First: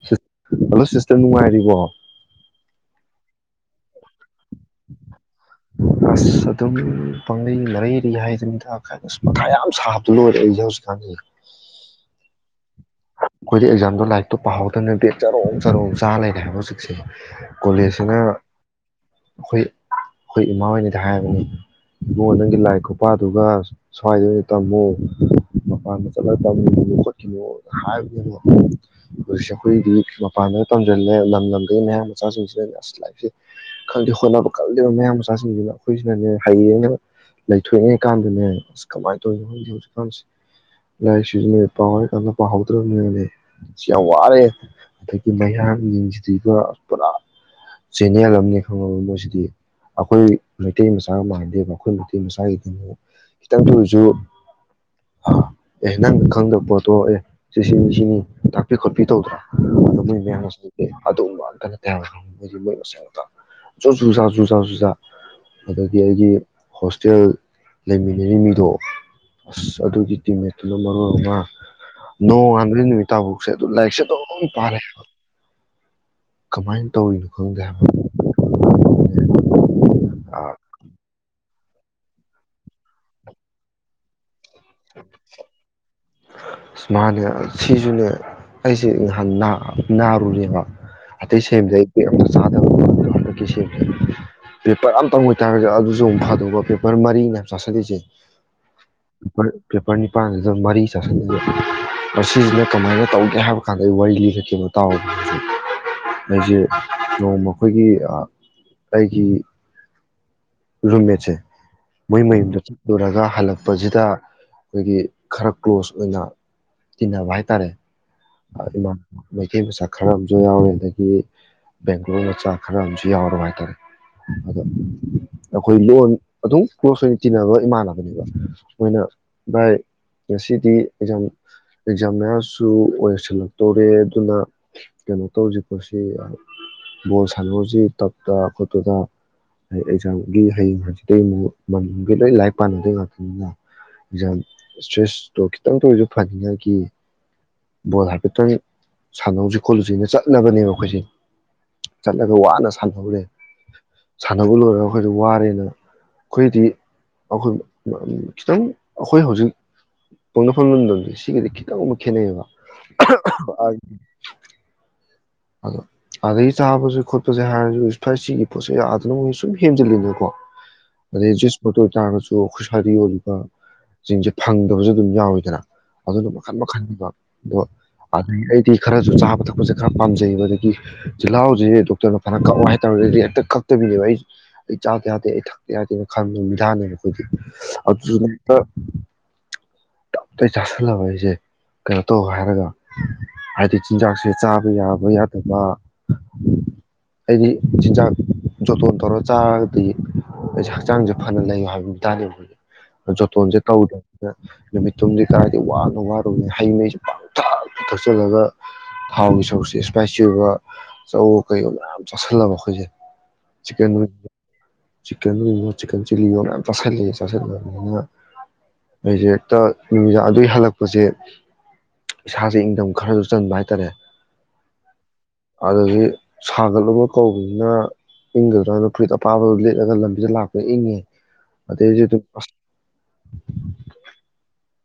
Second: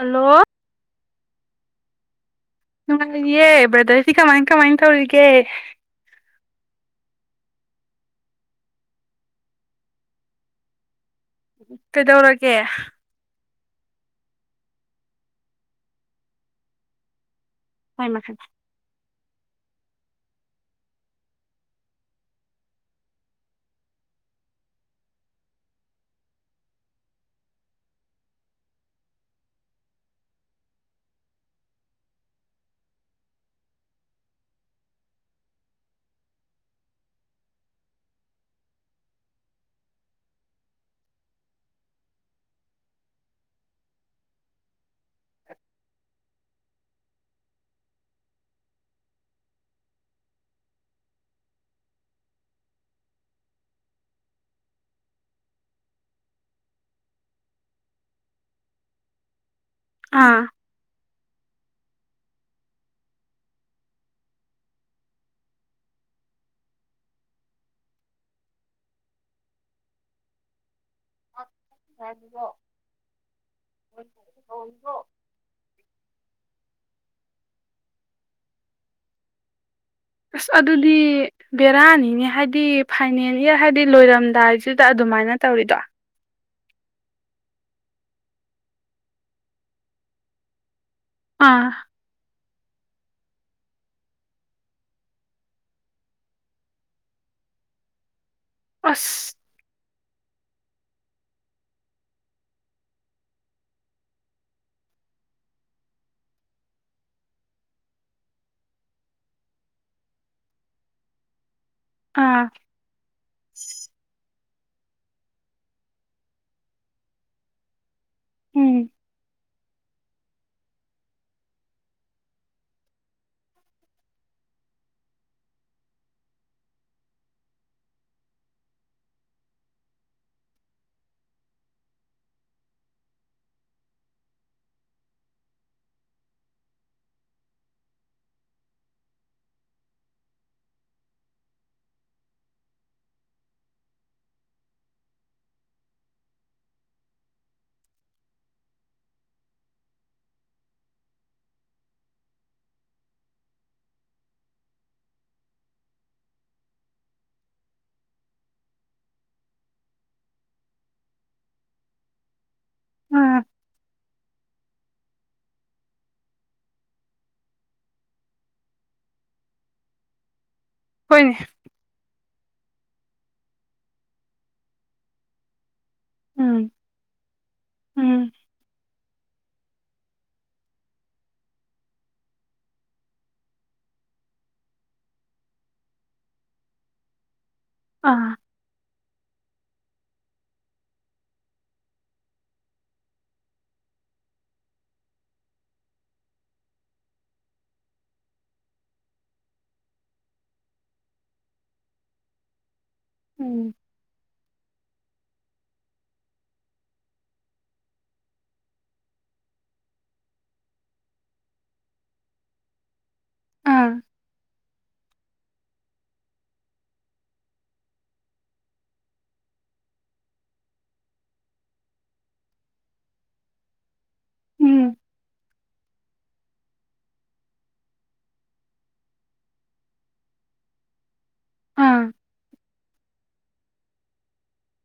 hello hello sister ꯅꯨꯡꯉꯥꯏꯔꯤꯕꯣ ꯌꯦꯦ ꯕ꯭ꯔꯗꯁꯤ ꯀ ꯃꯥ ꯀꯃꯥꯏꯅ ꯇꯧꯔꯤꯒꯦ ꯑꯁ ꯑꯗꯨꯝ ꯄꯥꯡꯒꯩ ꯃꯔꯩꯔꯤ ꯍꯥꯏꯗꯗ ꯃꯈꯥ ꯌꯥꯝ ꯁꯥꯕꯗ ꯂꯣꯏꯔꯦ ꯑꯩꯁꯦ ꯍꯧꯖꯤꯛꯀꯥꯟꯗꯤ ꯀꯩꯗꯧꯔꯒꯦ ꯑꯩꯈꯣꯏꯗ ꯑꯦꯛꯖꯥꯝꯗꯣ ꯂꯥꯏꯔꯤꯛꯇꯣ ꯄꯥꯍꯧꯗꯕ ꯅꯠꯇꯗꯤ ꯆꯔꯣꯡ ꯆꯔꯣꯡ ꯆꯥꯔ ꯂꯩꯔꯦ ꯍꯥꯏꯕ ꯍꯧꯖꯤꯛꯁꯦ ꯀꯣꯂꯦꯖꯁꯤꯅ ꯑꯩꯈꯣꯏ ꯑꯩꯈꯣꯏ ꯏꯃꯥ ꯍꯣꯏꯅꯗꯤ ꯍꯥꯏꯕꯅꯤ ꯏꯕꯨꯡ ꯃꯅꯨꯡꯪꯒꯤ ꯂꯥꯏ ꯈꯨꯄꯥꯗꯨꯒ ꯁ꯭ꯋꯥꯏꯗ ꯑꯣꯏꯅ ꯇꯝꯃꯨ ꯃꯄꯥꯟꯗ ꯆꯠꯂꯒ ꯇꯝꯃꯨ ꯈꯣꯠꯈꯤꯅꯨ ꯍꯥꯏꯕꯅꯦꯕ ꯍꯧꯖꯤꯛꯁꯦ ꯑꯩꯈꯣꯏꯗꯤ ꯃꯄꯥꯟꯗ ꯇꯝꯁꯤꯜꯂꯦ ꯂꯝ ꯂꯝꯗꯒꯤ ꯃꯌꯥꯝ ꯃꯆꯥꯁꯤꯡꯁꯤꯅꯅꯦ ꯑꯁ ꯂꯥꯏꯔꯤꯛꯁꯦ ꯈꯪꯗꯦ ꯍꯣꯠꯅꯕ ꯈꯜꯂꯤꯕ ꯃꯌꯥꯝ ꯃꯆꯥꯁꯤꯡꯁꯤꯅ ꯑꯩꯈꯣꯏꯁꯤꯅꯅꯦ ꯍꯌꯦꯡꯅ ꯂꯩꯊꯣꯛꯉꯦ ꯀꯥꯟꯗꯅꯦ ꯑꯁ ꯀꯃꯥꯏꯅ ꯇꯧꯔꯤꯅꯣ ꯈꯪꯗꯦ ꯍꯧꯖꯤꯛꯀꯥꯟꯁꯦ ꯂꯥꯏꯔꯤꯛ ꯁꯤꯖꯤꯟꯅ ꯄꯥꯎꯔ ꯍꯧꯗꯅꯦ ꯁꯤ ꯋꯥꯔꯦ ꯑꯗꯒꯤ ꯃꯌꯥꯝꯁꯤꯡꯁꯤ ꯄꯨꯔꯥ ꯆꯦꯟꯅꯦꯜ ꯑꯃ ꯈꯪꯉꯕ ꯃꯣꯏꯁꯤꯗꯤ ꯑꯩꯈꯣꯏ ꯃꯩꯇꯩ ꯃꯆꯥꯒ ꯃꯥꯟꯗꯦꯕ ꯑꯩꯈꯣꯏ ꯃꯩꯇꯩ ꯃꯆꯥꯒꯤ ꯀꯩꯅꯣ ꯈꯤꯇꯪ ꯊ ꯑꯣꯏꯔꯁꯨ ꯑꯦ ꯅꯪꯅ ꯈꯪꯗꯕ ꯄꯣꯠꯇꯣ ꯑꯦ ꯁꯤ ꯁꯤꯅꯤ ꯁꯤꯅꯤ ꯇꯥꯛꯄꯤ ꯈꯣꯠꯄꯤ ꯇꯧꯗ꯭ꯔꯥ ꯑꯗꯨꯅ ꯑꯥ ꯑꯗꯨꯒꯨꯝꯕ ꯑꯟꯇ ꯅꯠꯇ ꯍꯥꯏꯕ ꯃꯣꯏꯗꯤ ꯃꯣꯏ ꯃꯁ ꯉꯛꯇ ꯖꯣ ꯖꯨꯖꯥ ꯖꯨꯖꯥ ꯖꯨꯖꯥ ꯑꯗꯒꯤ ꯑꯩꯒꯤ ꯍꯣꯁꯇꯦꯜ ꯂꯩꯃꯤꯟꯅꯔꯤ ꯃꯤꯗꯣ ꯑꯁ ꯑꯗꯨꯒꯤ ꯇꯤꯝꯃꯦꯠꯇꯣ ꯏ ꯃꯔꯣ ꯑꯣꯃ ꯅꯣꯡꯉꯥꯟꯕꯗꯩꯩ ꯅꯨꯃꯤꯠ ꯇꯥꯐꯥꯎꯁꯦ ꯑꯗꯨ ꯂꯥꯏꯔꯤꯛꯁꯦ ꯑꯗꯨꯝ ꯄꯥꯔꯦꯕ ꯀꯃꯥꯏ ꯇꯧꯔꯤꯅꯣ ꯈꯪꯗꯦꯍꯥꯏꯕ ꯑꯁ ꯑꯗꯨꯗꯤ ꯕꯦꯔꯥꯅꯤꯅꯦ ꯍꯥꯏꯗꯤ ꯐꯥꯏꯅꯦꯜ ꯏꯌꯥꯔ ꯍꯥꯏꯗꯤ ꯂꯣꯏꯔꯝꯗꯥꯏꯁꯦ ꯑꯗꯨꯗ ꯑꯗꯨꯃꯥꯏꯅ ꯇꯧꯔꯤꯗꯣ ꯁꯨꯃꯅꯦ ꯁꯤꯁꯨꯅꯦ ꯑꯩꯁꯦ ꯅꯍꯥꯟ ꯅ ꯅꯔꯨꯔꯦꯕ ꯑꯇꯩ ꯑꯥ ꯁꯦꯝꯖꯏ ꯑꯩ ꯕꯦꯛ ꯑꯝꯇ ꯆꯥꯗꯕ ꯍꯟꯗꯛꯀꯤꯁꯦ ꯄꯦꯄꯔ ꯑꯃ ꯇꯧ ꯉꯣꯏꯇꯥꯥꯔꯒꯗꯤ ꯑꯗꯨꯁꯨ ꯑꯃꯨꯛ ꯐꯗꯧꯕ ꯄꯦꯄꯔ ꯃꯔꯤꯅꯦ ꯍꯥꯏꯕ ꯆꯥꯁꯤꯜꯂꯤꯁꯦ ꯑꯁ [unintelligible] ꯀ ꯅꯤꯄꯥꯟꯗꯨꯗ ꯃꯔꯤ ꯆꯥꯁꯤꯟ ꯃꯁꯤꯁꯤꯅ ꯀꯃꯥꯏꯅ ꯇꯧꯒꯦ ꯍꯥꯏꯕ ꯀꯥꯟꯗ ꯑꯩ ꯋꯥꯔꯤ ꯂꯤꯔꯛꯀꯦꯕ ꯇꯥꯎꯕ ꯍꯧꯖꯤꯛ ꯑꯩꯁꯦ ꯅꯣꯡꯃ ꯑꯩꯈꯣꯏꯒꯤ ꯑꯩꯒꯤ ꯔꯨꯝꯃꯦꯠꯁꯦ ꯃꯣꯏ ꯑꯥ ꯃꯌꯨꯝꯗ ꯆꯠꯂꯨꯔꯒ ꯍꯜꯂꯛꯄꯁꯤꯗ ꯑꯩꯈꯣꯏꯒꯤ ꯈꯔ ꯀ꯭ꯂꯣꯁ ꯑꯣꯏꯅ ꯇꯤꯅꯚꯥ ꯍꯥꯏꯇꯥꯔꯦ ꯎꯝ [unintelligible] ꯏꯇꯩ ꯃꯆꯥ ꯈꯔ ꯑꯃꯁꯨ ꯌꯥꯎꯔꯦ ꯑꯗꯒꯤ ꯕꯦꯡꯒ꯭ꯂꯣꯔ ꯃꯆꯥ ꯈꯔꯝꯁꯨ ꯌꯥꯎꯔ ꯍꯥꯏꯇꯥꯔꯦ ꯑꯗꯣ ꯑꯩꯈꯣꯏ ꯂꯣꯟ ꯑꯗꯨꯝ ꯀ꯭ꯂꯣꯖ ꯑꯣꯏꯅ ꯇꯤꯟꯅꯕ ꯏꯃꯥꯟꯅꯕꯅꯦꯕ ꯃꯣꯏꯅ ꯚꯥꯏ ꯉꯁꯤꯗꯤ ꯑꯦꯛꯖꯥꯝ ꯑꯦꯛꯖꯥꯝ ꯃꯌꯥꯝꯁꯨ ꯑꯣꯏ ꯂꯣꯏꯁꯤꯜꯂꯛꯇꯧꯔꯦ ꯑꯗꯨꯅ ꯀꯩꯅꯣ ꯇꯧꯁꯤꯄꯣꯠꯁꯤ ꯕꯣꯜ ꯁꯥꯟꯅꯣꯁꯤ ꯇꯞꯇ ꯈꯣꯠꯇꯗ ꯑꯦꯛꯖꯥꯝꯒꯤ ꯍꯌꯦꯡ ꯍꯥꯡꯖꯤꯠꯇꯒꯤ ꯑꯃꯨꯛ ꯃꯟꯌꯨꯡꯒꯩ ꯂꯣꯏ ꯂꯥꯏꯔꯤꯛ ꯄꯥꯅꯗꯣꯏ ꯉꯥꯛꯇꯅꯤꯅ ꯑꯦꯛꯖꯥꯝ ꯏꯁꯇ꯭ꯔꯦꯁꯇꯣ ꯈꯤꯇꯪꯇ ꯑꯣꯏꯔꯁꯨ ꯐꯅꯤꯉꯒꯤ ꯕꯣꯜ ꯍꯥꯏꯐꯦꯠꯇꯪ ꯁꯥꯟꯅꯍꯧꯁꯤ ꯈꯣꯠꯂꯨꯁꯤꯅ ꯆꯠꯂꯕꯅꯦꯕ ꯑꯩꯈꯣꯏꯁꯦ ꯆꯠꯂꯒ ꯋꯥꯅ ꯁꯥꯟꯅꯍꯧꯔꯦ ꯁꯥꯟꯅꯕ ꯂꯣꯏꯔꯒ ꯑꯩꯈꯣꯏꯗ ꯋꯥꯔꯦꯅ ꯑꯩꯈꯣꯏꯗꯤ ꯑꯩꯈꯣꯏ ꯈꯤꯇꯪ ꯑꯩꯈꯣꯏ ꯍꯧꯖꯤꯛ ꯄꯣꯛꯅꯐꯝ ꯂꯝꯗꯝꯁ ꯁꯤꯒꯗꯤ ꯈꯤꯇꯪ ꯑꯃꯨꯛ ꯈꯦꯠꯅꯩꯑꯕ ꯑꯥ [unintelligible] ꯑꯗꯣ ꯑꯥꯗꯒꯤ ꯆꯥꯕꯁꯦ ꯈꯣꯠꯄꯁꯦ ꯍꯥꯏꯔꯁꯨ ꯐꯥꯏ ꯁꯤꯒꯤ ꯄꯣꯠꯁ ꯌꯥꯗꯅ ꯃꯣꯏ ꯁꯨꯝ ꯍꯦꯟꯖꯤꯜꯂꯤꯅꯀꯣ ꯍꯣꯏꯅꯦ ꯑꯗꯩꯩ ꯖꯦꯁ ꯃꯇꯣ ꯇꯔꯒꯥꯁꯨ ꯈꯨꯠꯁꯥꯏꯗ ꯌꯣꯜꯂꯤꯕ ꯆꯤꯡꯁꯦ ꯐꯪꯗꯕꯁꯨ ꯑꯗꯨꯝ ꯌꯥꯎꯋꯤꯗꯅ ꯑꯗꯨꯅ ꯃꯈꯟ ꯎꯝ ꯃꯈꯜꯅꯤꯕ ꯑꯗꯣ ꯎꯝ ꯑꯗꯒꯤ ꯑꯩꯗꯤ ꯈꯔꯁꯨ ꯆꯥꯕ ꯊꯛꯄꯁꯦ ꯈꯔ ꯄꯥꯝꯖꯩꯌꯦꯕ ꯑꯗꯒꯤ ꯆꯤꯜꯍꯥꯎꯁꯦ ꯗꯣꯛꯇꯔꯅ ꯐꯅ ꯀꯛꯑꯣ ꯍꯥꯏꯇꯥꯔꯗꯤ ꯍꯦꯛꯇ ꯀꯛꯇꯕꯤꯅꯦꯕ ꯑꯩ ꯑꯩ ꯆꯥꯗ ꯌꯥꯗꯦ ꯑꯩ ꯊꯛꯇ ꯌꯥꯗꯦꯅ ꯈꯟꯕ ꯃꯤꯗꯥꯅꯦꯕ ꯑꯩꯈꯣꯏꯗꯤ ꯑ ꯑꯥ [unintelligible] ꯇꯞꯇꯩ ꯆꯥꯥꯁꯜꯂꯕ ꯑꯩꯁꯦ ꯀꯩꯅꯣ ꯇꯧ ꯍꯥꯏꯔꯒ ꯍꯥꯏꯗꯤ ꯆꯤꯟꯖꯥꯛꯁꯦ ꯆꯥꯕ ꯑꯗꯨ ꯌꯥꯕ ꯌꯥꯗꯕ ꯑꯩꯗꯤ ꯆꯤꯟꯖꯥꯛ ꯖꯣꯇꯣꯟ ꯇꯧꯔ ꯆꯥꯔꯒꯗꯤ ꯑꯩꯁ ꯍꯛꯆꯥꯡꯁꯦ ꯐꯅ ꯂꯩꯌꯣ ꯍꯥꯏꯕ ꯃꯤꯇꯥꯅꯤ ꯑꯩꯈꯣꯏꯗ ꯖꯣꯇꯣꯟꯁꯦ ꯎꯝ ꯇꯧꯗꯝ ꯅ ꯅꯨꯃꯤꯠ ꯇꯨꯝꯗꯤ ꯀꯗꯥꯏꯗꯒꯤ ꯋꯥꯅ ꯋꯥꯔꯨꯕꯅꯤ ꯍꯩꯉꯩꯁꯦ ꯄꯪꯊꯥꯛ ꯊꯛꯆꯜꯂꯒ ꯊꯥꯎꯒꯤ ꯆꯧꯁꯦ ꯏꯁꯄꯥꯏꯁꯤ ꯑꯣꯏꯕ ꯆꯧꯣ ꯀꯩꯒꯣ ꯃꯌꯥꯝ ꯆꯥꯥꯁꯜꯂꯕ ꯑꯩꯈꯣꯏꯁꯦ ꯆꯤꯛꯀꯟ ꯑꯥ ꯋꯤ ꯆꯤꯛꯀꯟ ꯋꯤꯑꯣ ꯆꯤꯛꯀꯟ ꯆꯤꯜꯂꯤ ꯌꯣ ꯃꯌꯥꯝ ꯆꯥꯁꯤꯜꯂꯛꯑꯦ ꯆꯥꯁꯤꯜꯂꯕꯅꯤꯅ ꯑꯩꯁꯦ ꯍꯦꯛꯇ ꯅꯨꯃꯤꯗꯥꯡ ꯑꯗꯨꯒꯤ ꯍꯜꯂꯛꯄꯁꯦ ꯏꯁꯥꯁꯦ ꯏꯟꯊꯝ ꯈꯔꯁꯨ ꯆꯟꯕ ꯍꯥꯏꯇꯥꯔꯦ ꯎꯝ ꯑꯗꯨꯗꯒꯤ ꯁꯥꯒꯠꯂꯨꯕ ꯀꯧꯕꯅꯤꯅ ꯏꯪꯒꯗ꯭ꯔꯥꯅ ꯐꯨꯔꯤꯠ ꯑꯄꯥꯕꯗꯨ ꯂꯤꯠꯂꯒ ꯂꯝꯕꯤꯗ ꯂꯥꯛꯄ ꯏꯪꯉꯦ ꯑꯗꯩꯩꯁꯨ ꯑꯥ ꯗꯨꯝ ꯑꯁ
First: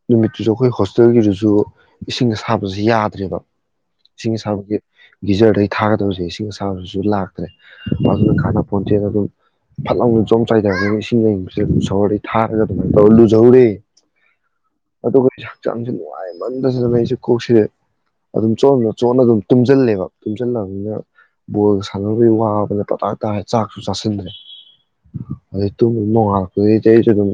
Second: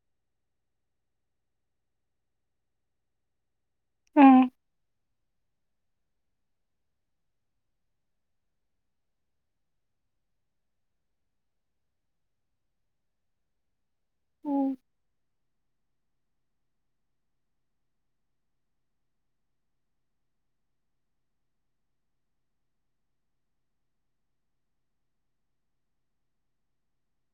ꯅꯨꯃꯤꯠꯇꯨꯁꯨ ꯑꯩꯈꯣꯏ ꯍꯣꯁꯇꯦꯜꯒꯤꯗꯨꯁꯨ ꯏꯁꯤꯡ ꯑꯁꯥꯕꯁ ꯌꯥꯗ꯭ꯔꯦꯕ ꯏꯁꯤꯡ ꯎꯝ ꯑꯁꯥꯕꯒꯤ ꯒꯤꯖꯔꯗꯩ ꯊꯥꯒꯗꯕꯁꯦ ꯏꯁꯤꯡ ꯑꯁꯥꯕꯁꯤꯁꯨ ꯂꯥꯛꯇ꯭ꯔꯦ ꯑꯗꯨꯅ ꯍꯥꯟꯅ ꯄꯣꯟꯁꯦꯜꯗ ꯑꯗꯨꯝ ꯐꯠ ꯂꯥꯎꯅ ꯖꯣꯝ ꯆꯥꯏꯊꯔꯒꯅ ꯏꯁꯤꯡ ꯌꯡꯕꯁꯦ ꯑꯗꯨꯝ ꯁꯣꯍꯣꯔꯗꯩ ꯊꯥꯔꯒ ꯑꯗꯨꯃꯥꯏꯅ ꯇꯧꯔ ꯂꯨꯖꯧꯔꯦ ꯎꯝ ꯑꯠꯇ ꯀ ꯍꯛꯆꯥꯡꯁ ꯅꯨꯡꯉꯥꯏꯃꯟꯗꯁꯤꯂꯝꯕ ꯑꯩꯁꯨ ꯀꯣꯛꯁꯤꯗꯦ ꯑꯗꯨꯝ ꯆꯝ ꯆꯣꯟꯠꯅ ꯑꯗꯨꯝ ꯇꯨꯝꯁꯤꯜꯂꯦꯕ ꯇꯨꯝꯁꯤꯜꯂꯅꯤꯅ ꯕꯣꯜꯒ ꯁꯥꯟꯅꯕꯒꯤ ꯋꯥꯕꯅ ꯄꯇꯥ ꯇꯥꯔ ꯆꯥꯛꯁꯨ ꯆꯥꯁꯤꯟꯗ꯭ꯔꯦ ꯑꯗꯩ ꯇꯨꯝꯕ ꯅꯣꯡꯉꯥꯜꯂꯛꯄꯗꯩꯗꯤ ꯑꯩꯁꯨ ꯑꯗꯨꯝ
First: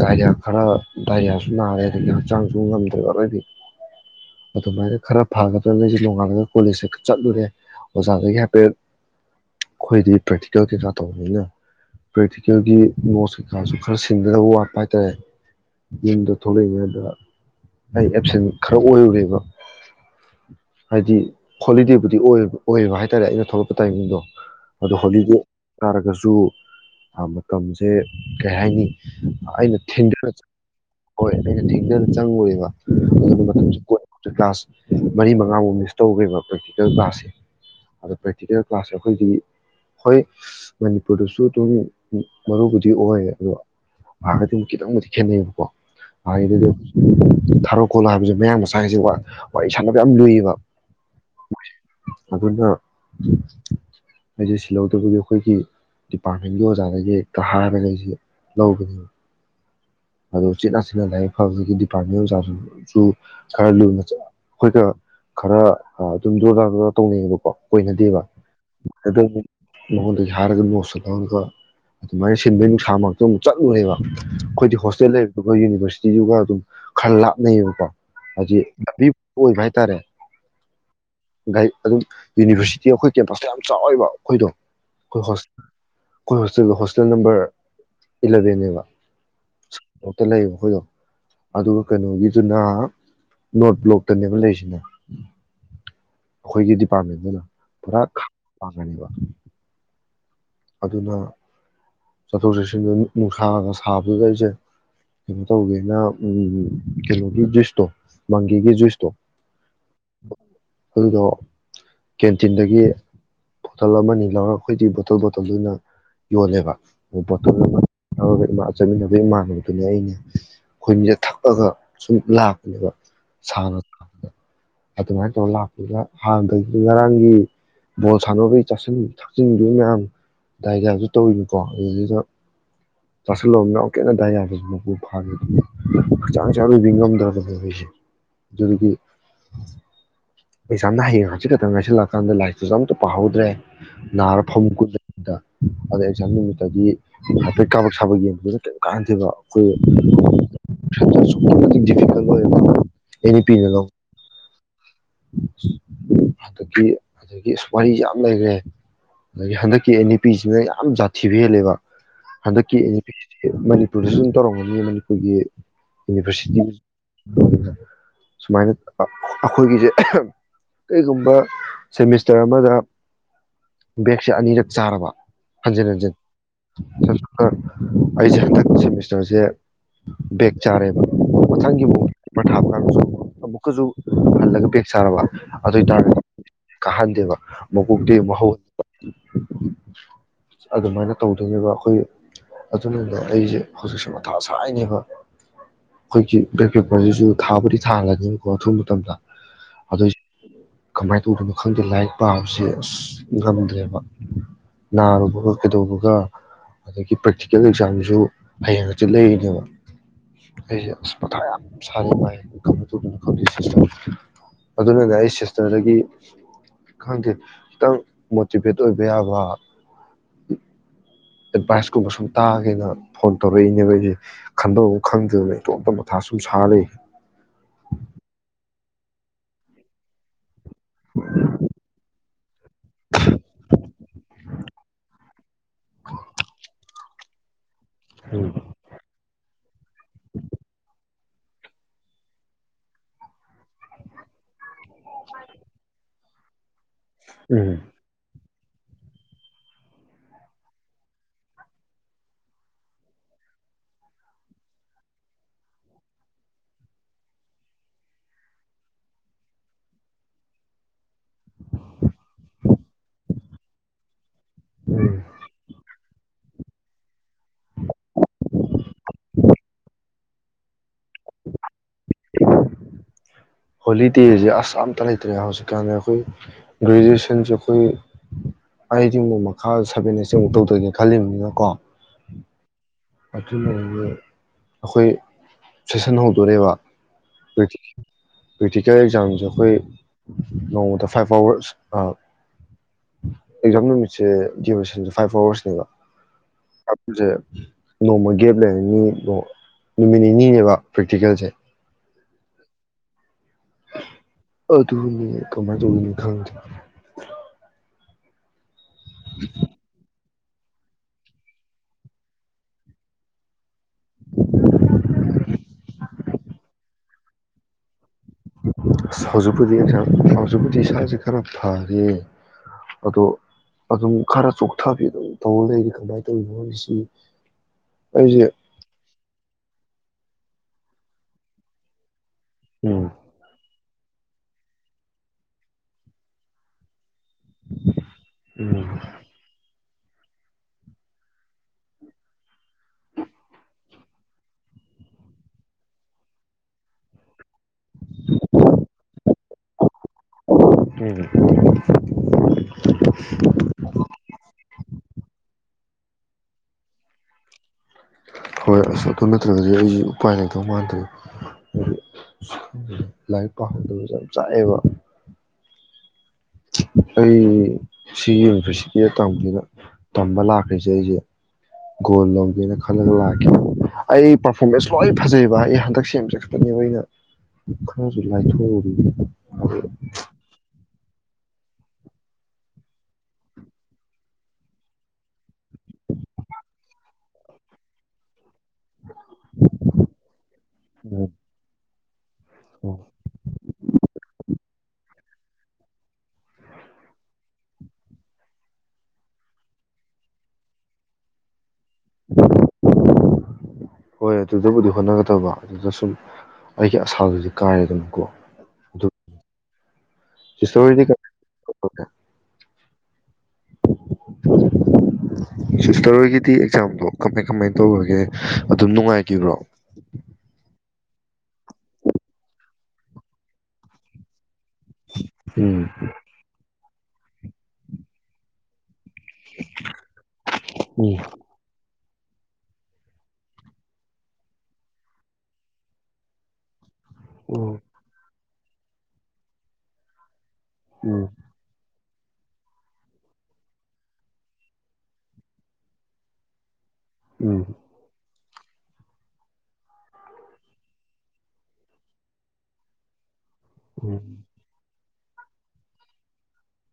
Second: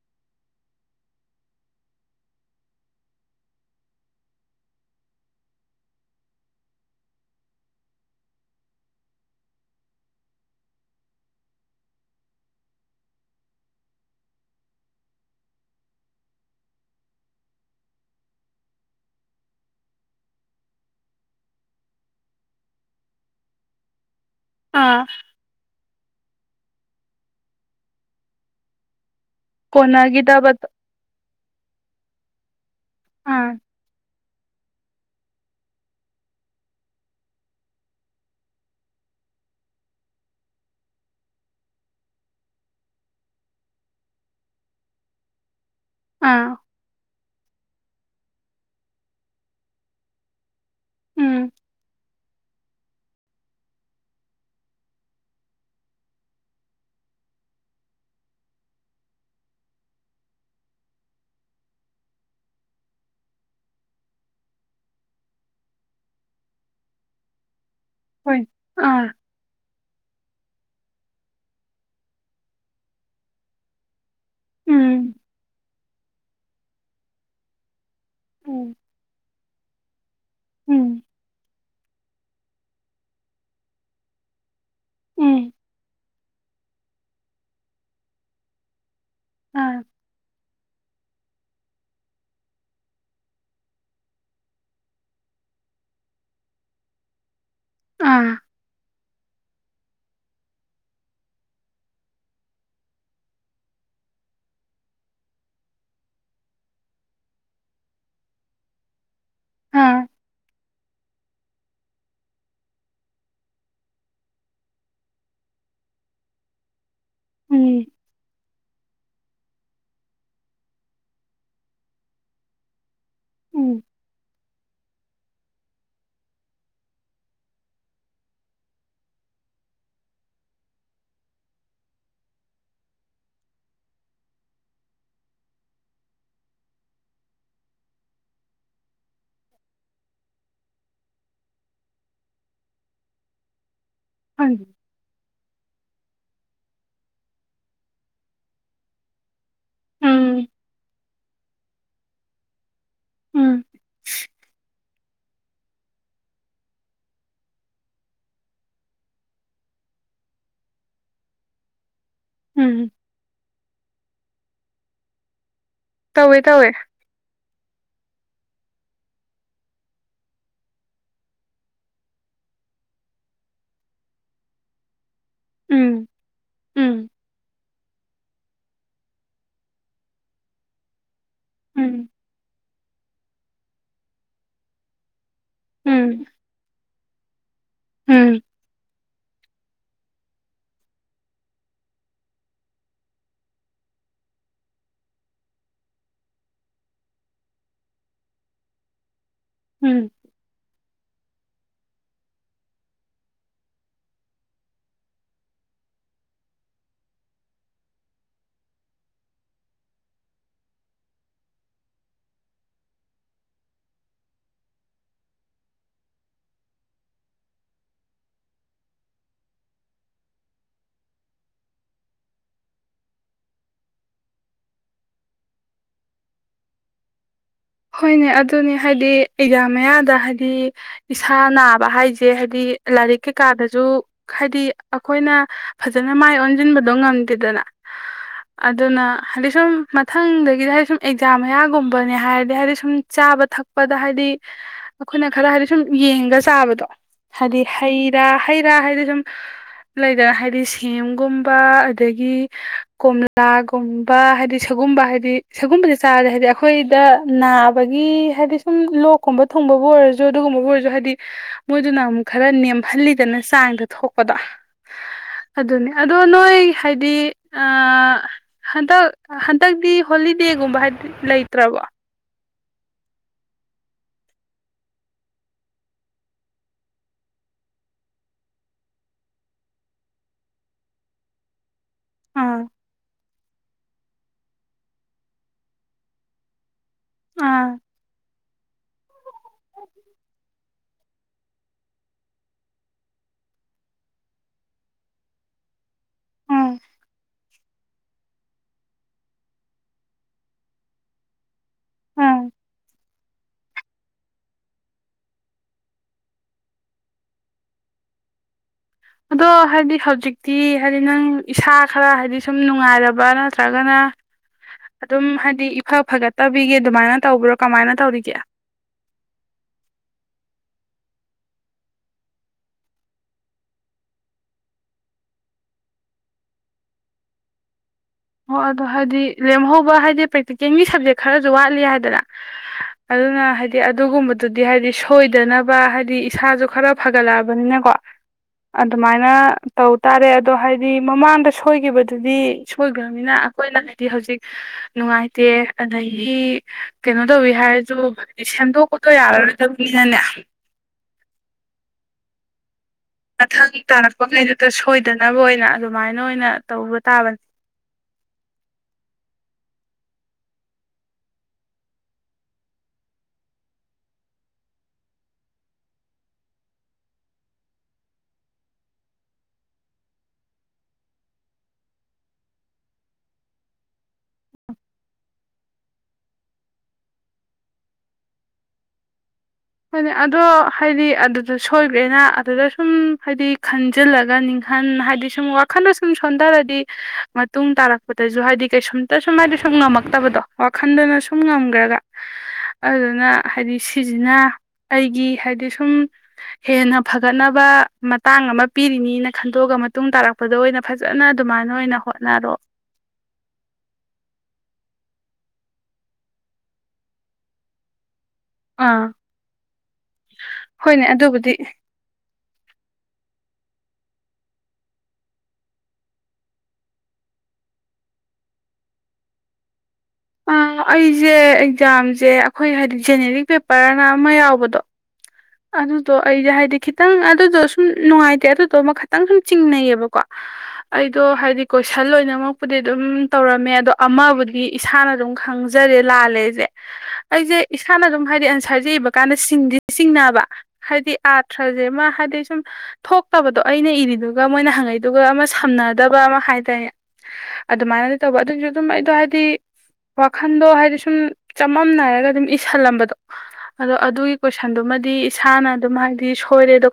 ꯗꯥꯏꯔꯤꯌꯥ ꯈꯔ ꯗꯥꯏꯔꯤꯌꯥꯁꯨ ꯅꯥꯔꯦ ꯑꯗꯒꯤ ꯍꯛꯆꯥꯡꯁꯨ ꯉꯝꯗ꯭ꯔꯦꯕ ꯑꯔꯣꯏꯗꯤ ꯑꯗꯨꯃꯥꯏꯅ ꯈꯔ ꯐꯒꯗꯅ ꯂꯩꯁꯦ ꯅꯣꯡꯉꯥꯜꯂꯒ ꯀꯣꯂꯦꯖꯇ ꯆꯠꯂꯨꯔꯦ ꯑꯣꯖꯥꯗꯒꯤ ꯍꯥꯏꯐꯦꯠ ꯑꯩꯈꯣꯏꯗꯤ ꯄ꯭ꯔꯦꯛꯇꯤꯀꯦꯜ ꯀꯩꯀꯥ ꯇꯧꯕꯅꯤꯅ ꯄ꯭ꯔꯦꯛꯇꯤꯀꯦꯜꯒꯤ ꯅꯣꯠꯁ ꯀꯩꯀꯥꯁꯨ ꯈꯔ ꯁꯤꯟꯒꯗꯕ ꯋꯥꯠꯄ ꯍꯥꯏꯇꯥꯔꯦ ꯌꯨꯝꯗ ꯊꯣꯛꯂꯛꯏꯉꯩꯗ ꯑꯩ ꯑꯦꯞꯁꯦꯟ ꯈꯔ ꯑꯣꯏꯔꯨꯔꯦꯕ ꯍꯥꯏꯗꯤ ꯍꯣꯂꯤꯗꯦꯕꯨꯗꯤꯕ ꯑꯣꯏꯌꯦꯕ ꯍꯥꯏꯇꯥꯔꯦ ꯑꯩꯅ ꯊꯂꯛꯄ ꯇꯥꯏꯃꯤꯡꯗꯣ ꯑꯗ ꯑꯥ ꯍꯣꯂꯤꯒꯤ ꯇꯥꯔꯒꯁꯨ ꯃꯇꯝꯁꯦ ꯀꯩ ꯍꯥꯏꯅꯤ ꯑꯩꯅ ꯊꯔ ꯀꯣꯟꯅꯈꯤꯗꯕꯗꯣ ꯍꯣꯏ ꯑꯩꯅ ꯊꯦꯡꯔ ꯆꯪꯨ ꯑꯣꯏꯔꯤꯕ ꯑꯥ ꯑꯗꯨ ꯃꯔꯤ ꯃꯉꯥꯐꯥꯎ ꯃꯤꯁ ꯇꯧꯒꯦꯕ ꯄ꯭ꯔꯦꯛꯇꯤꯀꯦꯜ ꯀ꯭ꯂꯥꯁꯁꯦ ꯑꯗꯣ ꯄ꯭ꯔꯦꯛꯇꯤꯀꯦꯜ ꯀ꯭ꯂꯥꯁꯁꯦ ꯑꯩꯈꯣꯏꯗꯤ ꯍꯣꯏ ꯃꯅꯤꯄꯨꯔꯗꯁꯨ ꯑꯗꯨꯝ ꯃꯔꯨꯕꯨꯗꯤ ꯑꯣꯏ ꯑꯗꯣ ꯃꯥꯔꯒꯗꯤ ꯑꯃꯨꯛ ꯈꯤꯇꯪꯕꯗꯤ ꯈꯦꯠꯅꯩꯕꯀꯣ ꯑ ꯏꯗ ꯑꯥ ꯑꯗꯨ ꯊꯥꯔꯣ ꯀꯣꯜ ꯍꯥꯏꯕꯕꯁꯤꯦ ꯃꯌꯥꯡ ꯃꯆꯥꯥꯏꯁꯤ ꯋꯥ ꯋꯥꯔꯤ ꯁꯥꯟꯅꯕ ꯌꯥꯝ ꯂꯨꯏꯌꯦꯕ ꯎꯝ ꯑꯗꯨꯅ ꯑꯩꯁꯨ ꯁꯤꯜꯍꯧꯗꯕꯒꯤ ꯑꯩꯈꯣꯏꯒꯤ ꯗꯤꯄꯥꯔꯠꯃꯦꯟꯒꯤ ꯑꯣꯖꯥꯗꯒꯤ ꯍꯦꯛꯛꯇ ꯍꯥꯏꯔꯗꯅ ꯑꯩꯁꯤꯦ ꯂꯧꯕꯅꯦꯕ ꯑꯗꯣ ꯁꯤꯤꯅꯥ ꯆꯤꯅ ꯂꯥꯏꯔꯤꯛ ꯐꯕꯒꯤ ꯗꯤꯄꯥꯔꯠꯃꯦꯟ ꯑꯣꯖꯥꯁꯤꯡꯁꯨ ꯈꯔ ꯂꯨꯅ ꯑꯩꯈꯣꯏꯒ ꯈꯔ ꯑꯗꯨꯝ ꯗꯖꯣꯗꯥ ꯗꯗꯥ ꯇꯧꯅꯩꯌꯦꯕꯀꯣ ꯑꯣꯏꯅꯅꯗꯦꯕ ꯍꯣꯏ ꯑꯥ ꯑꯗꯨ ꯃꯉꯣꯟꯗꯒꯤ ꯍꯥꯏꯔꯒ ꯅꯣꯁꯇ ꯂꯧꯔꯒ ꯑꯗꯨꯃꯥꯏꯅ ꯁꯤꯟꯕꯩ ꯅꯨꯡꯁꯥ ꯃꯔꯛꯇꯤ ꯑꯃꯨꯛ ꯆꯠꯂꯨꯔꯦꯕ ꯑꯩꯈꯣꯏꯗꯤ ꯍꯣ ꯎꯝ ꯆꯦ ꯌꯨꯅꯤꯔ ꯁꯤꯗꯨꯒ ꯑꯗꯨꯝ ꯈꯔ ꯂꯥꯞꯅꯩꯌꯦꯕꯀꯣ ꯍꯥꯏꯗꯤ ꯎꯝ ꯒꯥꯔꯤ ꯑꯣꯏꯕ ꯍꯥꯏꯇꯥꯔꯦ ꯎꯝ ꯑꯗꯨꯝ ꯌꯨꯅꯤꯚꯔꯁꯤꯇꯤ ꯑꯩꯈꯣꯏ ꯀꯦꯝꯄꯁꯇ ꯌꯥꯝ ꯆꯥꯎꯋꯦꯕ ꯑꯩꯈꯣꯏꯗꯣ ꯑꯩꯈꯣꯏ ꯎꯝ ꯍꯁ ꯑꯩꯈꯣꯏ ꯍꯣꯁꯇꯦꯜ ꯍꯣꯁꯇꯦꯜ ꯅꯝꯕꯔ ꯏꯂꯚꯦꯟꯅꯦꯕ ꯑꯝ ꯣꯛꯇ ꯂꯩꯌꯦꯕ ꯑꯩꯈꯣꯏꯗꯣ ꯑꯗꯨꯒ ꯀꯩꯅꯣꯒꯤꯗꯨꯅ ꯅꯣꯔꯠ ꯕ꯭ꯂꯣꯛꯇꯅꯦꯕ ꯂꯩꯁꯤꯅꯦ ꯑꯩꯈꯣꯏꯒꯤ ꯗꯤꯄꯥꯔꯠꯃꯦꯟꯗꯨꯅ ꯄꯨꯔꯥ ꯑ ꯈꯅꯤꯕ ꯑꯗꯨꯅ ꯆꯠꯊꯣꯛ ꯆꯠꯁꯤꯟꯗ ꯅꯨꯡꯁꯥꯒ ꯁꯥꯕꯒ ꯑꯩꯁꯦ ꯀꯩꯅꯣ ꯇꯧꯒꯦꯅ ꯀꯩꯅꯣꯒꯤ ꯖꯨꯏꯁꯇꯣ ꯃꯪꯒꯤꯒꯤ ꯖꯨꯏꯁꯇꯣ ꯍꯥꯥ ꯑꯗꯨꯗꯣ ꯀꯦꯟꯇꯤꯟꯗꯒꯤ ꯕꯣꯇꯜ ꯑꯃꯅꯤ ꯑꯅꯤ ꯂꯧꯔꯒ ꯑꯩꯈꯣꯏꯗꯤ ꯕꯣꯇꯜ ꯕꯣꯇꯜꯗꯨꯅ ꯌꯣꯜꯂꯦꯕ ꯄ ꯎꯝ ꯆꯠꯃꯤꯟꯅꯕ ꯏꯃꯥꯟꯅꯕꯗꯨꯅꯦ ꯑꯩꯅ ꯑꯩꯈꯣꯏ ꯃꯤꯗ ꯊꯛꯑꯒ ꯁꯨꯝ ꯂꯥꯛꯄꯅꯦꯕ ꯁ ꯊ ꯑꯗꯨꯃꯥꯏꯅ ꯇꯧꯔ ꯂꯥꯛꯄꯗꯨꯗ ꯍꯥꯟꯅꯗꯒꯤꯗꯤ ꯉꯔꯥꯡꯒꯤ ꯕꯣꯜ ꯁꯥꯟꯅꯕꯩ ꯆꯥꯁꯤꯟ ꯊꯛꯆꯤꯟꯗꯒꯤ ꯃꯌꯥꯝ ꯑꯗꯨꯗꯥꯏ ꯀꯌꯥꯁꯨ ꯇꯧꯋꯤꯅꯤꯀꯣ ꯑꯩꯗ ꯆꯥꯁꯤꯜꯂꯅ ꯌꯥꯝ ꯀꯦꯠꯅꯗꯥ ꯌꯥꯕꯁ ꯃꯄꯨ ꯐꯥꯉ ꯍꯛꯆꯥꯡ ꯍꯆꯥꯡ ꯑꯣꯏꯕꯤ ꯉꯝꯗ꯭ꯔꯕ ꯃꯣꯏꯁꯦ ꯑꯗꯨꯗꯤ ꯑꯦꯖꯥꯅ ꯍꯌꯦꯡ ꯉꯦ ꯈꯛꯇꯪ ꯉꯥꯏꯁꯜꯂꯀꯥꯟꯗ ꯂꯥꯏꯔꯤꯛꯨꯁꯨ ꯑꯝꯇ ꯄꯥꯍꯗ꯭ꯔꯦ ꯅꯥꯔ ꯎꯝ ꯐꯝ ꯀꯗ ꯑꯗ ꯑꯦꯛꯖꯥꯝ ꯅꯨꯃꯤꯠꯇꯗꯤ ꯑꯩ ꯀꯥꯕꯛ ꯁꯥꯕ ꯌꯦꯡꯕꯗ ꯀꯔꯤꯝ ꯀꯥꯍꯟꯊꯦꯕ ꯑꯩꯈꯣꯏ ꯎꯝ ꯃꯇꯤꯛ ꯗꯤꯐꯤꯀꯜ ꯑꯣꯏꯌꯦꯕ ꯑꯦꯅꯤ ꯎꯝ ꯄꯤꯅ ꯂꯧ ꯑ ꯍꯟꯛꯀꯤ ꯑꯗꯒꯤ ꯑꯁ ꯋꯥꯔꯤꯁ ꯌꯥꯝ ꯂꯩꯈ꯭ꯔꯦ ꯑꯗꯒꯤ ꯍꯟꯗꯛꯀꯤ ꯑꯦꯅꯤꯄꯤꯤꯁꯤꯅ ꯌꯥꯝ ꯖꯥꯊꯤꯕ ꯍꯦꯜꯂꯦꯕ ꯎꯝ ꯍꯟꯗꯛꯀꯤꯅꯤ ꯇꯔꯤꯗꯁꯟ ꯇꯧꯔꯝꯒꯅꯤ ꯃꯅꯤꯄꯨꯔꯒꯤ ꯇꯧꯋꯦ ꯁꯤ ꯇꯧꯋꯦ ꯁꯨꯃꯥꯏꯅ ꯑꯩꯈꯣꯏꯒꯤꯁꯦ ꯀꯩꯒꯨꯝꯕ ꯁꯦꯃꯤꯁꯇꯔ ꯑꯃꯗ ꯕꯦꯛꯁꯦ ꯑꯅꯤꯔꯛ ꯆꯥꯔꯕ ꯍꯖꯤ ꯍ ꯎꯝ ꯆ ꯎꯝ ꯑꯩ ꯁꯦꯃꯤꯁꯇꯔꯁꯦ ꯕꯦꯛ ꯆꯥꯔꯦꯕ ꯃꯊꯪꯒꯤ ꯃꯣ ꯎꯝ ꯄꯊꯥꯞ ꯁꯨꯜꯂꯒꯦ ꯁꯥꯔꯕꯥ ꯑꯗꯨ ꯑꯣꯏꯇꯥꯔ ꯎꯝ ꯀꯥꯍꯟꯗꯦꯕ ꯃꯀꯨꯀꯤ ꯎꯝ ꯃꯍꯥꯎ ꯑꯗꯨꯃꯥꯏꯅ ꯇꯧꯗꯣꯏꯅꯦꯕ ꯑꯩꯈꯣꯏ ꯑꯗꯨꯅꯅꯦ ꯑꯩꯁꯦ ꯍꯧꯖꯤꯛꯁꯦ ꯃꯊꯥ ꯁꯥꯏꯅꯦꯕ ꯑꯩꯈꯣꯏꯒꯤ ꯕꯦꯛ ꯄꯦꯄꯔꯁꯤꯁꯨ ꯊꯥꯕꯨꯗꯤ ꯊꯥꯂꯅꯦꯕꯀꯣ ꯑꯊꯨꯕ ꯃꯇꯝꯗ ꯑꯗꯨ ꯎꯝ ꯀꯃꯥꯏꯅ ꯇꯧꯗꯅꯣ ꯈꯪꯗꯦ ꯂꯥꯏꯔꯤꯛ ꯄꯥꯕꯕꯁꯤꯦ ꯑꯁ ꯉꯝꯗ꯭ꯔꯦꯕ ꯅꯥꯔꯨꯕꯒ ꯀꯩꯗꯧꯕꯒ ꯑꯗꯒꯤ ꯄ꯭ꯔꯦꯛꯇꯤꯀꯦꯜ ꯑꯦꯛꯖꯥꯝꯁꯨ ꯍꯌꯦꯡ ꯆꯠ ꯂꯩꯔꯤꯅꯦꯕ ꯑꯩꯁꯦ ꯑꯁ ꯃꯊꯥ ꯌꯥꯝ ꯁꯥꯖ ꯃꯥꯏ ꯀꯃꯥꯏꯅ ꯇꯧꯗꯅꯣ ꯈꯪꯗꯦ ꯁꯤꯁꯇꯦꯝ ꯑꯗꯨꯅꯅꯦ ꯑꯩ ꯁꯤꯁꯇꯔꯗꯒꯤ ꯈꯪꯗꯦ ꯈꯤꯇꯪ ꯃꯣꯇꯤꯚꯦꯠ ꯑꯣꯏꯕ ꯌꯥꯕ ꯑꯦꯠꯚꯥꯏꯁꯀꯨꯝꯕ ꯁꯨꯝ ꯇꯥꯒꯦꯅ ꯐꯣꯟ ꯇꯧꯔꯛꯏꯅꯦꯕ ꯑꯩꯁꯦ ꯈꯟꯗꯕ ꯑꯃ ꯈꯪꯗꯕꯅꯦ ꯑꯩꯇꯣ ꯑꯝꯇ ꯃꯊꯥ ꯁꯨꯝ ꯁꯥꯔ ꯍꯣꯏꯅꯦ ꯑꯗꯨꯅꯦ ꯍꯥꯏꯗꯤ ꯑꯦꯗꯤꯌꯥ ꯃꯌꯥꯗ ꯍꯥꯏꯗꯤ ꯏꯁꯥ ꯅꯥꯕ ꯍꯥꯏꯁꯤ ꯁꯦ ꯍꯥꯏꯗꯤ ꯂꯥꯏꯔꯤꯛ ꯀꯩꯀꯥꯗꯁꯨ ꯍꯥꯏꯗꯤ ꯑꯩꯈꯣꯏꯅ ꯐꯖꯅ ꯃꯥꯏ ꯑꯣꯟꯁꯤꯟꯕꯗꯣ ꯉꯝ ꯗꯅ ꯎꯝ ꯑꯗꯨꯅ ꯍꯥꯏꯗꯤ ꯁꯨꯝ ꯃꯊꯪꯗꯒꯤꯗꯤ ꯍꯥꯏꯗꯤ ꯁꯨꯝ ꯑꯦꯛꯖꯥꯝ ꯍꯌꯥꯒꯨꯝꯕꯅꯦ ꯍꯥꯏꯔ ꯍꯥꯏꯗꯤ ꯁꯨꯝ ꯆꯥꯕ ꯊꯛꯄꯗ ꯍꯥꯏꯗꯤ ꯑꯩꯈꯣꯏꯅ ꯈꯔ ꯍꯥꯏꯗꯤ ꯁꯨꯝ ꯌꯦꯡꯉꯁꯤ ꯇꯥꯕꯗꯣ ꯑꯗꯤ ꯎꯝ ꯍꯩꯔꯥ ꯍꯩ ꯔꯥ ꯍꯥꯏꯗꯤ ꯁꯨꯝ ꯂꯩꯗꯅ ꯍꯥꯏꯗꯤ ꯁꯦꯝꯒꯨꯝꯕ ꯑꯗꯒꯤ ꯀꯣꯝꯂꯥꯒꯨꯝꯕ ꯍꯥꯏꯗꯤ ꯁꯒꯨꯝꯕ ꯍꯥꯏꯗꯤ ꯁꯒꯨꯝꯕꯁꯦ ꯆꯥꯔꯗꯦ ꯍꯥꯏꯗꯤ ꯑꯩꯈꯣꯏꯗ ꯅꯥꯕꯒꯤ ꯍꯥꯏꯗꯤ ꯁꯨꯝ ꯂꯣꯛꯀꯨꯝꯕ ꯊꯨꯡꯕꯕꯨ ꯑꯣꯏꯔꯁꯨ ꯑꯗꯨꯒꯨꯝꯕꯕꯨ ꯑꯣꯏꯔꯁꯨ ꯍꯥꯏꯗꯤ ꯃꯣꯏꯗꯨꯅ ꯑꯃꯨꯛ ꯈꯔ ꯅꯦꯝꯍꯜꯂꯤꯗꯅ ꯆꯥꯡꯗ ꯊꯣꯛꯄꯗ ꯎꯝ ꯑꯗꯨꯅꯤ ꯑꯗꯣ ꯅꯣꯏ ꯍꯥꯏꯗꯤ ꯍꯟꯗꯛ ꯍꯟꯗꯛꯇꯤ ꯍꯣꯂꯤꯗꯦꯒꯨꯝꯕ ꯍꯥꯏꯗꯤ ꯂꯩꯇ꯭ꯔꯕꯣ ꯍꯣꯂꯤꯗꯦꯁꯦ ꯑꯁ ꯑꯝꯇ ꯂꯩꯇ꯭ꯔꯦ ꯍꯧꯖꯤꯛꯀꯥꯟꯗ ꯑꯩꯈꯣꯏ ꯒ꯭ꯔꯦꯖꯨꯑꯦꯁꯟꯁꯦ ꯑꯩꯈꯣꯏ ꯑꯩꯗꯤꯕ ꯃꯈꯥ ꯁꯚꯦꯟ ꯑꯩꯁꯦ ꯑꯃꯨꯛ ꯇꯧꯗꯒꯦ ꯈꯜꯂꯤꯕꯅꯤꯅ ꯀꯣ ꯑꯥ ꯑꯗꯨ ꯑꯩꯈꯣꯏ ꯁꯦꯁꯟ ꯍꯧꯗꯣꯣꯔꯦꯕ ꯑꯥ ꯄꯔꯥꯇꯤꯀꯤ [inaudible] ꯄ꯭ꯔꯦꯛꯇꯤꯀꯦꯜ ꯑꯦꯛꯖꯥꯝꯁꯦ ꯑꯩꯈꯣꯏ ꯅꯣꯡꯃꯗ ꯐꯥꯏꯚ ꯑꯥꯋꯔꯁ ꯑꯦꯛꯖꯥꯝ ꯅꯨꯃꯤꯠꯁꯦ ꯗ꯭ꯌꯨꯔꯦꯁꯟꯁꯦ ꯐꯥꯏꯚ ꯎꯝ ꯑꯥꯋꯔꯁꯅꯦꯕꯁꯦ ꯅꯣꯡꯃ ꯒꯦꯞ ꯂꯩꯔꯅꯤ ꯅꯨꯃꯤꯠ ꯅꯤꯅꯤꯅꯦꯕ ꯄ꯭ꯔꯦꯛꯇꯤꯀꯦꯜꯁꯦ ꯎꯝ ꯑꯗꯨꯅꯤ ꯀꯃꯥꯏ ꯑꯗꯨꯅꯤ ꯈ ꯑꯗꯣ ꯍꯥꯏꯗꯤ ꯍꯧꯖꯤꯛ ꯇꯤ ꯍꯥꯏꯗꯤ ꯅꯪ ꯏꯁꯥ ꯈꯔ ꯍꯥꯏꯗꯤ ꯁꯨꯝ ꯅꯨꯡꯉꯥꯏꯔꯕ ꯅꯠꯇ꯭ꯔꯒꯅ ꯑꯗꯨꯝ ꯍꯥꯏꯗꯤ ꯏꯐ ꯐꯒꯠꯇꯕꯤꯒꯦ ꯑꯗꯨꯃꯥꯏꯅ ꯇꯧꯕꯤꯔꯣ ꯀꯃꯥꯏꯅ ꯇꯧꯔꯤꯒꯦ ꯑꯁ ꯍꯧꯖꯤꯛꯄꯨꯗꯤꯥ ꯍꯧꯖꯤꯛꯄꯨꯗꯤ ꯏꯁꯥꯁꯦ ꯈꯔ ꯐꯔꯦ ꯑꯗꯣ ꯑꯗꯨꯝ ꯈꯔ ꯆꯣꯛꯊꯕꯤ ꯑꯗꯨꯝ ꯇꯧ ꯂꯩꯔꯤ ꯀꯃꯥꯏꯅ ꯇꯧꯔꯤꯅꯣꯁꯤ ꯑꯣ ꯑꯗꯣ ꯍꯥꯏꯗꯤ ꯂꯦꯝꯍꯧꯕ ꯍꯥꯏꯗꯤ ꯄ꯭ꯔꯦꯛꯇꯤꯀꯦꯜꯒꯤ ꯁꯕꯖꯦꯛ ꯈꯔꯁꯨ ꯋꯥꯠꯂꯤ ꯍꯥꯏꯗꯅ ꯎꯝ ꯑꯗꯨꯅ ꯍꯥꯏꯗꯤ ꯑꯗꯨꯒꯨꯝꯕꯗꯨꯗꯤ ꯍꯥꯏꯗꯤ ꯁꯣꯏꯗꯅꯕ ꯍꯥꯏꯗꯤ ꯏꯁꯥꯁꯨ ꯈꯔ ꯐꯒꯠꯂꯛꯑꯕꯅꯤꯅꯀꯣ ꯎꯝ ꯑꯗꯨꯃꯥꯏꯅ ꯇꯧ ꯇꯥꯔꯦ ꯑꯗꯣ ꯍꯥꯏꯗꯤ ꯃꯃꯥꯡꯗ ꯁꯣꯏꯈꯤꯕꯗꯨꯗꯤ ꯑꯣꯏꯣꯏꯈ꯭ꯔꯕꯅꯤꯅ ꯑꯩꯈꯣꯏꯅ ꯍꯥꯏꯗꯤ ꯍꯧꯖꯤꯛ ꯅꯨꯡꯉꯥꯏꯇꯦ ꯑꯗꯒꯤ ꯀꯩꯅꯣ ꯇꯧꯋꯤ ꯍꯥꯏꯔꯁꯨ ꯁꯦꯝꯗꯣꯛ ꯈꯣꯠꯇꯣ ꯌꯥꯔꯔꯣꯏꯗ ꯎꯝ ꯃꯊꯪ ꯇꯥꯔꯛꯄ ꯉꯩꯗꯨꯗ ꯁꯣꯏꯗ ꯐꯗꯅꯕ ꯑꯣꯏꯅ ꯑꯗꯨꯃꯥꯏꯅ ꯑꯣꯏꯅ ꯇꯧꯕ ꯇꯥꯕꯅꯦ ꯍꯣꯏ ꯑꯁ ꯑꯗꯨ ꯅꯠꯇ꯭ꯔꯒꯗꯤ ꯑꯩꯁ ꯎꯄꯥꯏ ꯂꯩꯇꯕ ꯃꯥꯟꯗꯦ ꯂꯥꯏꯔꯤꯛ ꯄꯥꯍꯟꯗꯕꯁꯨ ꯌꯥꯝ ꯆꯥꯛꯑꯦꯕ ꯑꯩ ꯁꯤꯒꯤ ꯌꯨꯅꯤꯚꯔꯁꯤꯇꯤꯗ ꯇꯝꯅ ꯇꯝꯕ ꯂꯥꯛꯈ꯭ꯔꯤꯁꯦ ꯑꯩꯁꯦ ꯒꯣꯜ ꯂꯧꯒꯦꯅ ꯈꯜꯂꯒ ꯂꯥꯛꯀꯦ ꯑꯩ ꯄꯥꯔꯐꯣꯔꯃꯦꯟꯁ ꯂꯣꯏ ꯐꯖꯩꯕ ꯑꯩ ꯍꯟꯗꯛ ꯁꯦꯝ ꯆꯠꯄꯅꯦꯕ ꯑꯩꯅ ꯈꯔꯁꯨ ꯂꯥꯏꯊꯣꯛꯎꯔꯤ ꯍꯥꯏꯅꯤ ꯑꯗꯣ ꯍꯥꯏꯗꯤ ꯑꯗꯨ ꯑꯗꯨ ꯁꯣꯏꯈ꯭ꯔꯦꯅ ꯑꯗꯨꯗ ꯁꯨꯝ ꯍꯥꯏꯗꯤ ꯈꯟꯖꯤꯜꯂꯒ ꯅꯤꯡꯍꯟ ꯍꯥꯏꯗꯤ ꯁꯨꯝ ꯋꯥꯈꯜꯗꯣ ꯁꯨꯝ ꯁꯣꯟꯊꯔꯗꯤ ꯃꯇꯨꯡ ꯇꯥꯔꯛꯄꯗꯁꯨ ꯍꯥꯏꯗꯤ ꯏꯁꯦ ꯁꯨꯝꯇ ꯁꯨꯝ ꯃꯥ ꯍꯥꯏꯗꯤ ꯁꯨꯝ ꯉꯝꯃꯛꯇꯕꯗꯣ ꯋꯥꯈꯟꯗꯨꯅ ꯁꯨꯝ ꯉꯝꯈ꯭ꯔꯒ ꯑꯗꯨꯅ ꯍꯥꯏꯗꯤ ꯁꯤꯁꯤꯅ ꯑꯩꯒꯤ ꯍꯥꯏꯗꯤ ꯁꯨꯝ ꯍꯦꯟꯅ ꯐꯒꯠꯅꯕ ꯃꯇꯥꯡ ꯑꯃ ꯄꯤꯔꯤꯅꯤꯅ ꯈꯟꯗꯣꯛꯑꯒ ꯃꯇꯨꯡ ꯇꯥꯔꯛꯄꯗ ꯑꯣꯏꯅ ꯐꯖꯅ ꯑꯗꯨꯃꯥꯏꯅ ꯑꯣꯏꯅ ꯣꯠꯅꯔꯣ ꯍꯣꯏ ꯑꯗꯨꯗꯕꯨꯗꯤ ꯍꯣꯠꯅꯒꯗꯕ ꯑꯗꯨꯗ ꯁꯨꯝ ꯑꯩꯒꯤ ꯑꯁꯥꯗꯨꯗꯤ ꯀꯥꯏꯔꯦꯗꯅꯀꯣ ꯑꯥ ꯑꯗꯨ ꯁꯤꯁꯇꯔ ꯍꯣꯏꯅꯦ ꯍꯣꯏꯗꯤ ꯀꯃꯥꯏ ꯑꯗꯨꯕꯨꯗꯤ ꯇꯧꯒꯦ ꯁꯤꯁꯇꯔ ꯍꯣꯏꯒꯤꯗꯤ ꯑꯦꯛꯖꯥꯝꯗꯣ ꯀꯃꯥꯏ ꯀꯃꯥꯏ ꯇꯧꯒꯦ ꯑꯗꯨꯝ ꯅꯨꯡꯉꯥꯏꯈꯤꯕ꯭ꯔꯣ ꯑꯩꯁꯦ ꯑꯦꯛꯖꯥꯝꯁꯦ ꯑꯩꯈꯣꯏ ꯍꯥꯏꯗꯤ ꯖꯦꯅꯦꯔꯤꯛ ꯄꯦꯄꯔꯅ ꯑꯃ ꯌꯥꯎꯕꯗꯣ ꯎꯝ ꯑꯗꯨꯗꯣ ꯑꯩꯗꯤ ꯍꯥꯏꯗꯤꯈꯤ ꯈꯤꯇꯪ ꯑꯗꯨꯗꯣ ꯁꯨꯝ ꯅꯨꯡꯉꯥꯏꯇꯦ ꯑꯗꯨꯗ ꯃꯈ ꯈꯤꯇꯪ ꯆꯤꯡꯅꯩꯌꯦꯕꯀꯣ ꯎꯝ ꯑꯩꯗꯣ ꯍꯥꯏꯗꯤ ꯀ ꯇꯨꯏꯁꯟ ꯂꯣꯏꯅꯃꯛꯄꯨꯗꯤ ꯑꯗꯨꯝ ꯇꯧꯔꯝꯃꯦ ꯑꯗꯣ ꯑꯃꯕꯨꯗꯤ ꯏꯁꯥꯅ ꯑꯗꯨꯝ ꯈꯪꯖꯔꯦ ꯂꯥꯜꯂꯦꯁꯦ ꯑꯩꯁꯦ ꯏꯁꯥꯅ ꯑꯗꯨꯝ ꯍꯥꯏꯗꯤꯟ ꯊꯥꯖꯛꯏꯕ ꯀꯥꯟꯗ ꯁꯤꯡꯁꯤ ꯆꯤꯡꯅꯕ ꯎꯝ ꯍꯥꯏꯗꯤ ꯎꯝ ꯑꯥꯊ꯭ꯔꯁꯦ ꯃꯥ ꯍꯥꯏꯗꯤ ꯁꯨꯝ ꯊꯣꯛꯇꯕꯗꯣ ꯑꯩꯅ ꯏꯔꯤꯗꯨꯒ ꯃꯣꯏꯅ ꯍꯪꯉꯛꯏꯗꯨꯒ ꯑꯃ ꯁꯝꯅꯗꯕ ꯑꯃ ꯍꯥꯏꯇꯥꯔꯦ ꯎꯝ ꯑꯗꯨꯗ ꯃꯅꯗꯤ ꯇꯧꯕ ꯑꯗꯨꯏꯁꯨ ꯑꯗꯨꯝ ꯑꯩꯗꯣ ꯍꯥꯏꯗꯤ ꯋꯥꯈꯟꯗꯣ ꯍꯥꯏꯗꯤ ꯁꯨꯝ ꯆꯃꯝꯅꯔꯒ ꯑꯗꯨꯝ ꯏꯁꯁꯤꯜꯂꯝꯕꯗꯣ ꯑꯗꯣ ꯎꯝ ꯑꯗꯨꯒꯤ ꯀ ꯑꯃꯗꯤ ꯏꯁꯥꯅ ꯑꯗꯨꯝ ꯍꯥꯏꯗꯤ ꯁꯣꯏꯔꯦ ꯑꯗꯣ